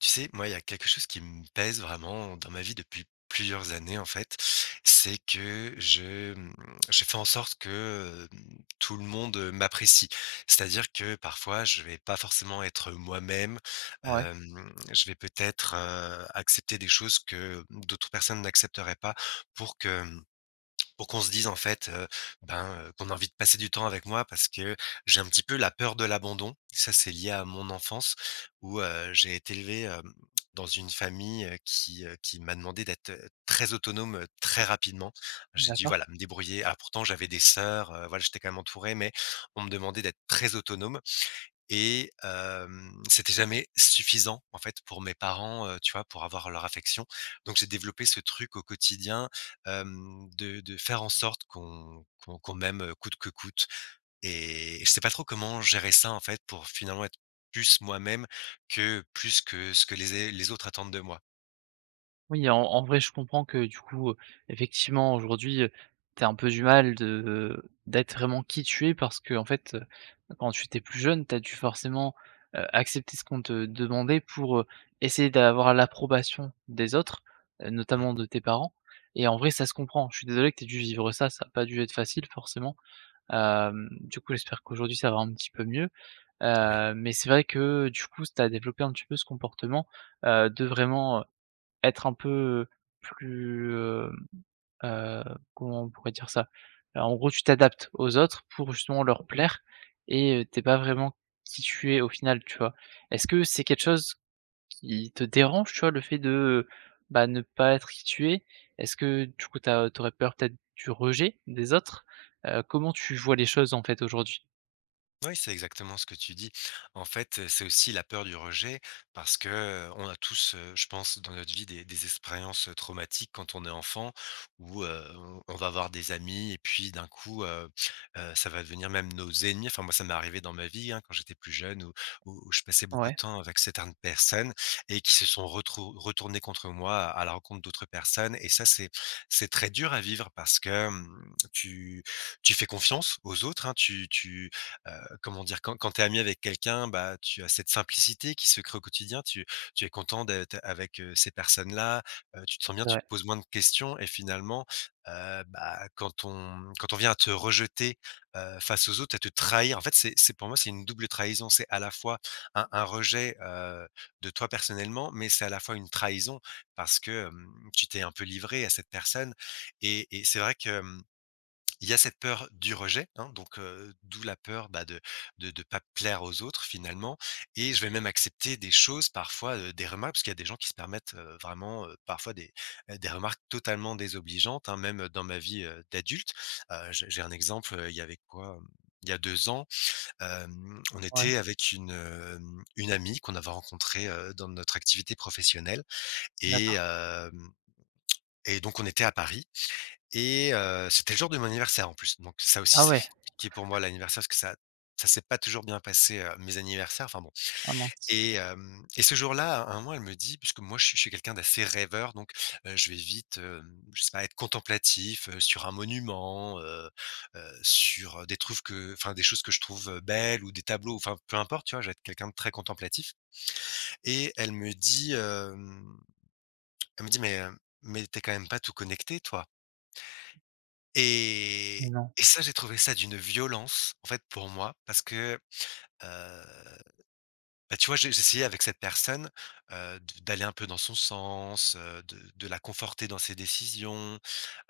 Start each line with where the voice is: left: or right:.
left: Tu sais, moi, il y a quelque chose qui me pèse vraiment dans ma vie depuis plusieurs années, en fait. C'est que je fais en sorte que tout le monde m'apprécie. C'est-à-dire que parfois, je vais pas forcément être moi-même.
right: Ouais,
left: euh, je vais peut-être accepter des choses que d'autres personnes n'accepteraient pas pour pour qu'on se dise en fait, qu'on a envie de passer du temps avec moi parce que j'ai un petit peu la peur de l'abandon. Ça, c'est lié à mon enfance où, j'ai été élevé, dans une famille, qui m'a demandé d'être, très autonome, très rapidement. J'ai dû,
right: d'accord.
left: voilà, me débrouiller. Alors pourtant j'avais des sœurs, voilà, j'étais quand même entouré, mais on me demandait d'être très autonome et c'était jamais suffisant, en fait, pour mes parents, tu vois, pour avoir leur affection. Donc j'ai développé ce truc au quotidien, de faire en sorte qu'on m'aime, coûte que coûte, et je sais pas trop comment gérer ça, en fait, pour finalement être plus moi-même que plus que ce que les autres attendent de moi.
right: Oui, en vrai, je comprends que du coup, effectivement, aujourd'hui, tu un peu du mal de d'être vraiment qui tu es parce que en fait, quand tu étais plus jeune, t'as dû forcément, accepter ce qu'on te demandait pour, essayer d'avoir l'approbation des autres,
left: Mmh,
right: notamment de tes parents. Et en vrai, ça se comprend. Je suis désolé que t'aies dû vivre ça, ça n'a pas dû être facile forcément. Du coup, j'espère qu'aujourd'hui, ça va un petit peu mieux,
left: oui.
right: mais c'est vrai que du coup, t'as développé un petit peu ce comportement, de vraiment, être un peu plus, heu, comment on pourrait dire ça? En gros, tu t'adaptes aux autres pour justement leur plaire et tu pas vraiment qui tu es au final, tu vois? Est-ce que c'est quelque chose qui te dérange, tu vois, le fait de, bah, ne pas être qui tu es? Est-ce que du coup, tu as peur peut-être du rejet des autres? Comment tu vois les choses en fait aujourd'hui?
left: Oui, c'est exactement ce que tu dis. En fait, c'est aussi la peur du rejet parce que, on a tous, je pense, dans notre vie des expériences, traumatiques quand on est enfant où, on va avoir des amis et puis d'un coup, ça va devenir même nos ennemis. Enfin, moi, ça m'est arrivé dans ma vie, hein, quand j'étais plus jeune où où je passais beaucoup de
right: Ouais,
left: temps avec certaines personnes et qui se sont retrou retournées contre moi à la rencontre d'autres personnes, et ça, c'est très dur à vivre parce que, tu tu fais confiance aux autres, hein, tu tu comment dire? Quand tu es ami avec quelqu'un, bah, tu as cette simplicité qui se crée au quotidien. Tu es content d'être avec, ces personnes-là, tu te sens bien,
right: c'est
left: tu
right: vrai.
left: te poses moins de questions, et finalement, bah, quand on quand on vient à te rejeter, face aux autres, à te trahir, en fait, c'est pour moi, c'est une double trahison. C'est à la fois un rejet, de toi personnellement, mais c'est à la fois une trahison parce que, tu t'es un peu livré à cette personne, et c'est vrai que, il y a cette peur du rejet, hein, donc d'où la peur, bah, de de pas plaire aux autres finalement, et je vais même accepter des choses parfois, des remarques, parce qu'il y a des gens qui se permettent, vraiment, des remarques totalement désobligeantes, hein, même dans ma vie, d'adulte. J'ai un exemple, il y avait quoi, il y a 2 ans, on
right: Ouais,
left: était avec une, une amie qu'on avait rencontrée, dans notre activité professionnelle, et
right: d'accord.
left: hem et donc on était à Paris, et c'était le jour de mon anniversaire en plus, donc ça aussi
right: Ah
left: c'est
right: ouais!
left: compliqué pour moi l'anniversaire parce que ça s'est pas toujours bien passé, mes anniversaires, enfin bon.
right: Ah mince.
left: Et ce jour-là, à un moment, elle me dit, puisque moi je suis quelqu'un d'assez rêveur donc, je vais vite, je sais pas, être contemplatif, sur un monument, sur des trucs que, enfin des choses que je trouve, belles, ou des tableaux, enfin peu importe, tu vois? Je vais être quelqu'un de très contemplatif, et elle me dit, elle me dit: mais t'es quand même pas tout connecté toi?»
right: Mais
left: Et
right: non,
left: et ça, j'ai trouvé ça d'une violence, en fait, pour moi, parce que, heu, bah, tu vois, j'essayais avec cette personne, de d'aller un peu dans son sens, de la conforter dans ses décisions,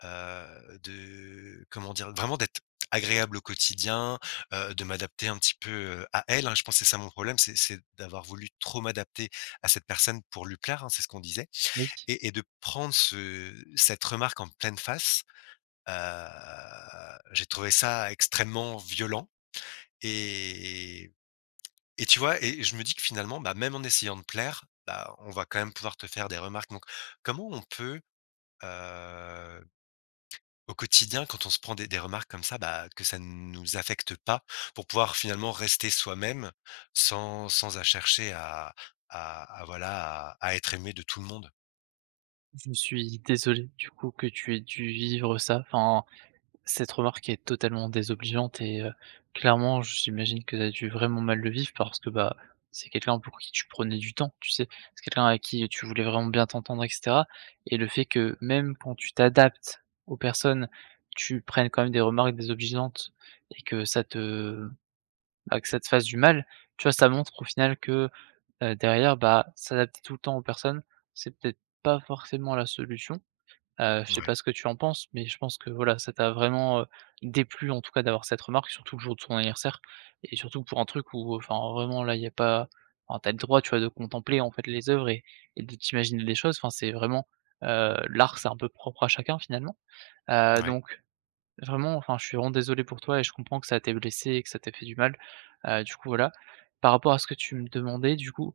left: de, comment dire? Vraiment d'être agréable au quotidien, de m'adapter un petit peu, à elle, hein. Je pense que c'est ça mon problème, c'est d'avoir voulu trop m'adapter à cette personne pour lui plaire, hein, c'est ce qu'on disait,
right: oui.
left: et de prendre ce cette remarque en pleine face. J'ai trouvé ça extrêmement violent, et et tu vois? Et je me dis que finalement, bah, même en essayant de plaire, bah, on va quand même pouvoir te faire des remarques, donc comment on peut, heu, au quotidien, quand on se prend des remarques comme ça, bah, que ça ne nous affecte pas pour pouvoir finalement rester soi-même sans à chercher à à voilà, à être aimé de tout le monde?
right: Je suis désolé du coup que tu aies dû vivre ça. Enfin, cette remarque est totalement désobligeante et clairement, j'imagine que tu as dû vraiment mal le vivre parce que, bah, c'est quelqu'un pour qui tu prenais du temps, tu sais? C'est quelqu'un avec qui tu voulais vraiment bien t'entendre et cetera, et le fait que même quand tu t'adaptes aux personnes, tu prennes quand même des remarques désobligeantes et que que ça te fasse du mal, tu vois? Ça montre au final que, derrière, bah, s'adapter tout le temps aux personnes, c'est peut-être pas forcément la solution. Je sais
left: Ouais,
right: pas ce que tu en penses, mais je pense que voilà, ça t'a vraiment, déplu en tout cas d'avoir cette remarque, surtout le jour de son anniversaire et surtout pour un truc où enfin vraiment là, il y a pas enfin tu le droit, tu vois, de contempler en fait les œuvres et de t'imaginer des choses. Enfin, c'est vraiment, l'art, c'est un peu propre à chacun finalement. Heu,
left: ouais,
right: donc Vraiment, enfin, je suis vraiment désolé pour toi et je comprends que ça t'ait blessé et que ça t'ait fait du mal. Du coup voilà. Par rapport à ce que tu me demandais du coup,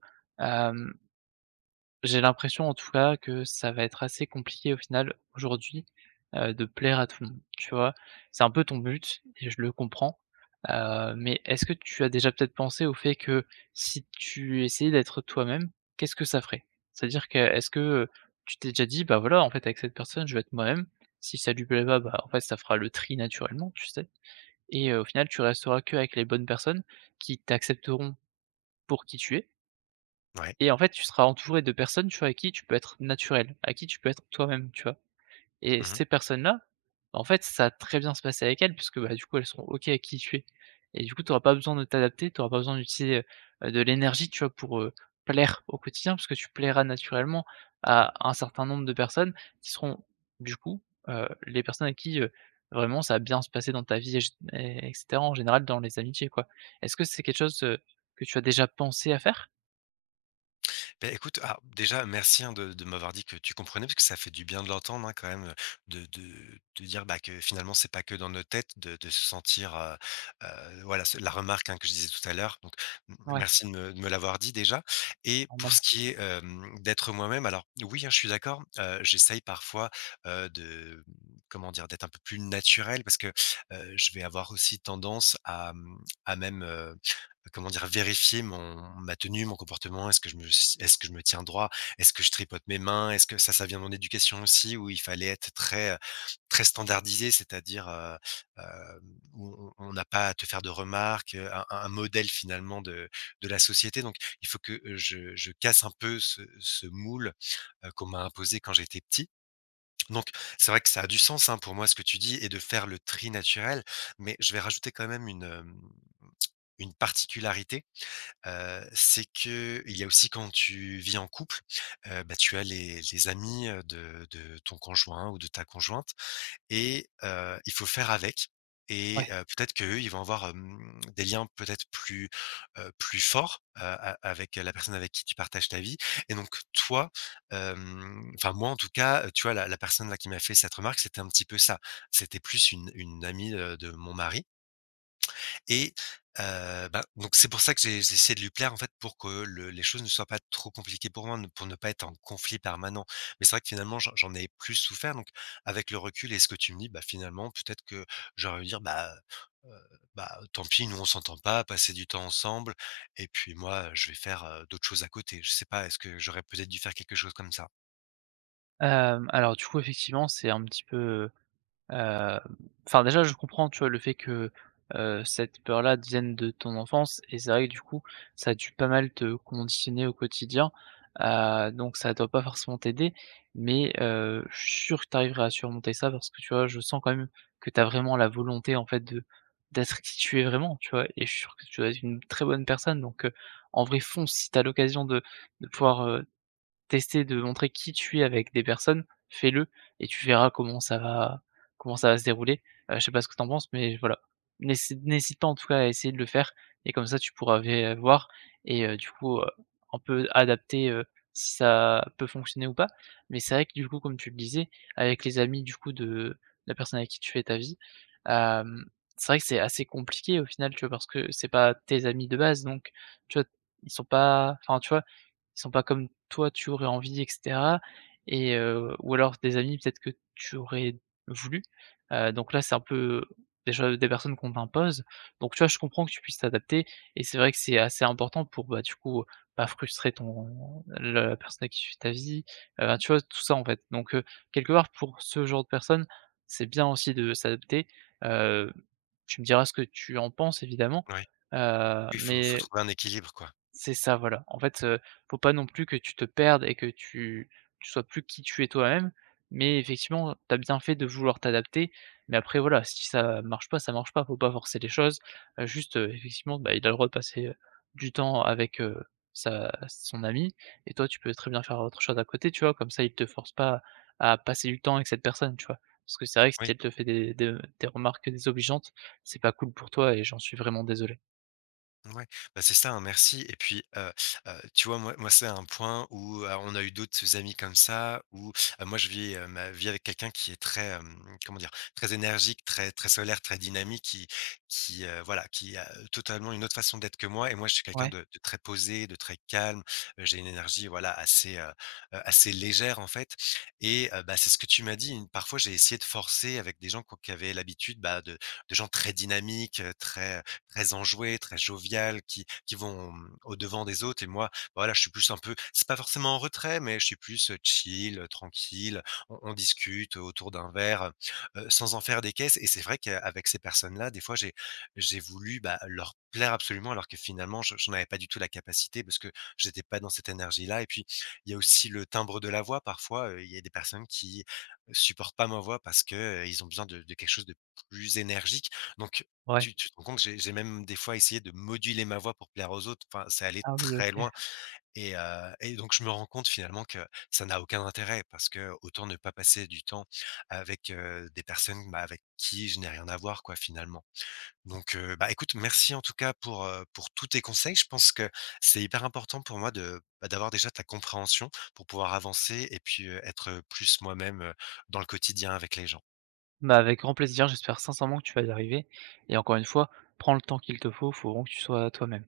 right: j'ai l'impression en tout cas que ça va être assez compliqué au final aujourd'hui, de plaire à tout le monde, tu vois? C'est un peu ton but et je le comprends, mais est-ce que tu as déjà peut-être pensé au fait que si tu essayais d'être toi-même, qu'est-ce que ça ferait? C'est-à-dire que est-ce que, tu t'es déjà dit: «Bah, voilà, en fait, avec cette personne, je vais être moi-même. Si ça lui plaît pas, bah, en fait, ça fera le tri naturellement», tu sais? Et au final, tu resteras que avec les bonnes personnes qui t'accepteront pour qui tu es,
left: ouais.
right: et en fait, tu seras entouré de personnes, tu vois, avec qui tu peux être naturel, à qui tu peux être toi-même, tu vois? Et
left: Mmh.
right: ces personnes-là, en fait, ça a très bien se passer avec elles puisque, bah, du coup, elles seront OK avec qui tu es et du coup, tu auras pas besoin de t'adapter, tu auras pas besoin d'utiliser, de l'énergie, tu vois, pour, plaire au quotidien parce que tu plairas naturellement à un certain nombre de personnes qui seront, du coup, les personnes à qui, vraiment ça a bien se passer dans ta vie et gé et en général dans les amitiés, quoi. Est-ce que c'est quelque chose, que tu as déjà pensé à faire?
left: Beh, écoute, alors, déjà, merci hein, de m'avoir dit que tu comprenais, parce que ça fait du bien de l'entendre hein, quand même, de, de, de dire bah, que finalement, c'est pas que dans nos têtes, de se sentir, voilà, la remarque hein, que je disais tout à l'heure. Donc,
right: Ouais,
left: merci de de me l'avoir dit déjà.
right: c'est
left: Et pour
right: normal,
left: ce qui est d'être moi-même, alors oui, hein, je suis d'accord, j'essaye parfois euh, de, comment dire, d'être un peu plus naturel, parce que je vais avoir aussi tendance à même, comment dire? Vérifier mon ma tenue, mon comportement. Est-ce que je me tiens droit? Est-ce que je tripote mes mains? Est-ce que ça vient de mon éducation aussi où il fallait être très, très standardisé, c'est-à-dire, hem, où on n'a pas à te faire de remarques, un modèle finalement de la société. Donc il faut que, je casse un peu ce moule, qu'on m'a imposé quand j'étais petit. Donc c'est vrai que ça a du sens, hein, pour moi ce que tu dis et de faire le tri naturel. Mais je vais rajouter quand même une, une particularité. C'est que il y a aussi quand tu vis en couple, bah, tu as les amis, de ton conjoint ou de ta conjointe, et il faut faire avec, et
right: ouais.
left: peut-être qu'eux, ils vont avoir, des liens peut-être plus, plus forts, a avec la personne avec qui tu partages ta vie, et donc toi, enfin moi en tout cas, tu vois la personne là qui m'a fait cette remarque, c'était un petit peu ça. C'était plus une amie, de mon mari, et bah, donc c'est pour ça que j'ai essayé de lui plaire, en fait, pour que le les choses ne soient pas trop compliquées pour moi, ne pour ne pas être en conflit permanent. Mais c'est vrai que finalement, j'en ai plus souffert, donc avec le recul et ce que tu me dis, bah, finalement, peut-être que j'aurais dû dire: «Bah, heu, bah, tant pis, nous on s'entend pas, passer du temps ensemble et puis moi, je vais faire, d'autres choses à côté». Je sais pas, est-ce que j'aurais peut-être dû faire quelque chose comme ça?
right: Alors du coup, effectivement, c'est un petit peu, heu, enfin déjà, je comprends, tu vois, le fait que, cette peur-là vienne de ton enfance et c'est vrai que du coup, ça a dû pas mal te conditionner au quotidien, donc ça doit pas forcément t'aider. Mais, je suis sûr que tu arriveras à surmonter ça parce que, tu vois, je sens quand même que tu as vraiment la volonté, en fait, de d'être qui tu es vraiment, tu vois? Et je suis sûr que tu dois être une très bonne personne donc, en vrai, fonce si tu as l'occasion de pouvoir, tester de montrer qui tu es avec des personnes, fais-le et tu verras comment ça va se dérouler. Je sais pas ce que t'en penses, mais voilà. N'hésite pas en tout cas à essayer de le faire et comme ça tu pourras vé voir et un peu adapter, si ça peut fonctionner ou pas. Mais c'est vrai que du coup, comme tu le disais, avec les amis du coup de la personne avec qui tu fais ta vie, hem, c'est vrai que c'est assez compliqué au final, tu vois? Parce que c'est pas tes amis de base donc tu vois? Ils sont pas enfin tu vois? Ils sont pas comme toi tu aurais envie et cetera et ou alors des amis peut-être que tu aurais voulu. Donc là, c'est un peu déjà des personnes qu'on t'impose. Donc tu vois, je comprends que tu puisses t'adapter et c'est vrai que c'est assez important pour, bah, du coup, pas frustrer ton la personne avec qui tu vis ta vie, tu vois? Tout ça, en fait. Donc quelque part pour ce genre de personnes, c'est bien aussi de s'adapter. Heu, Tu me diras ce que tu en penses évidemment,
left: Ouais. Oui, il faut faut
right: mais
left: trouver un équilibre, quoi.
right: c'est ça, voilà. En fait, faut pas non plus que tu te perdes et que tu sois plus qui tu es toi-même, mais effectivement, t'as bien fait de vouloir t'adapter, mais après voilà, si ça marche pas, ça marche pas, faut pas forcer les choses. Juste, effectivement, bah, il a le droit de passer, du temps avec, sa son ami et toi, tu peux très bien faire autre chose à côté, tu vois? Comme ça, il te force pas à passer du temps avec cette personne, tu vois? Parce que c'est vrai que si
left: Oui.
right: elle te fait des remarques désobligeantes, c'est pas cool pour toi et j'en suis vraiment désolé.
left: Ouais, bah, c'est ça, hein, merci, et puis, tu vois, moi, c'est un point où, on a eu d'autres amis comme ça, où, moi, je vis, ma vie avec quelqu'un qui est très, comment dire? Très énergique, très très solaire, très dynamique, voilà, qui a totalement une autre façon d'être que moi, et moi, je suis quelqu'un
right: Ouais?
left: de très posé, de très calme, j'ai une énergie, voilà, assez, assez légère, en fait, et bah, c'est ce que tu m'as dit, une parfois, j'ai essayé de forcer avec des gens quoi qui avaient l'habitude, bah, de gens très dynamiques, très enjouées, très joviales, qui vont, mmh, au-devant des autres, et moi, bah, voilà, je suis plus un peu, c'est pas forcément en retrait, mais je suis plus, chill, tranquille. On discute autour d'un verre, sans en faire des caisses, et c'est vrai qu'avec ces personnes-là, des fois, j'ai voulu, bah, leur plaire absolument alors que finalement je j'en avais pas du tout la capacité parce que j'étais pas dans cette énergie-là, et puis il y a aussi le timbre de la voix parfois, il y a des personnes qui supportent pas ma voix parce que, ils ont besoin de quelque chose de plus énergique, donc
right: Ouais.
left: tu te rends compte, que j'ai même des fois essayé de moduler ma voix pour plaire aux autres, enfin, c'est allé
right: Ah oui,
left: très
right: OK.
left: loin, et donc je me rends compte finalement que ça n'a aucun intérêt parce que autant ne pas passer du temps avec, des personnes, bah, avec qui je n'ai rien à voir quoi finalement. Donc bah, écoute, merci en tout cas pour tous tes conseils. Je pense que c'est hyper important pour moi de, bah, d'avoir déjà ta compréhension pour pouvoir avancer et puis, être plus moi-même, dans le quotidien avec les gens.
right: Bah, avec grand plaisir, j'espère sincèrement que tu vas y arriver et encore une fois, prends le temps qu'il te faut, faut vraiment que tu sois toi-même.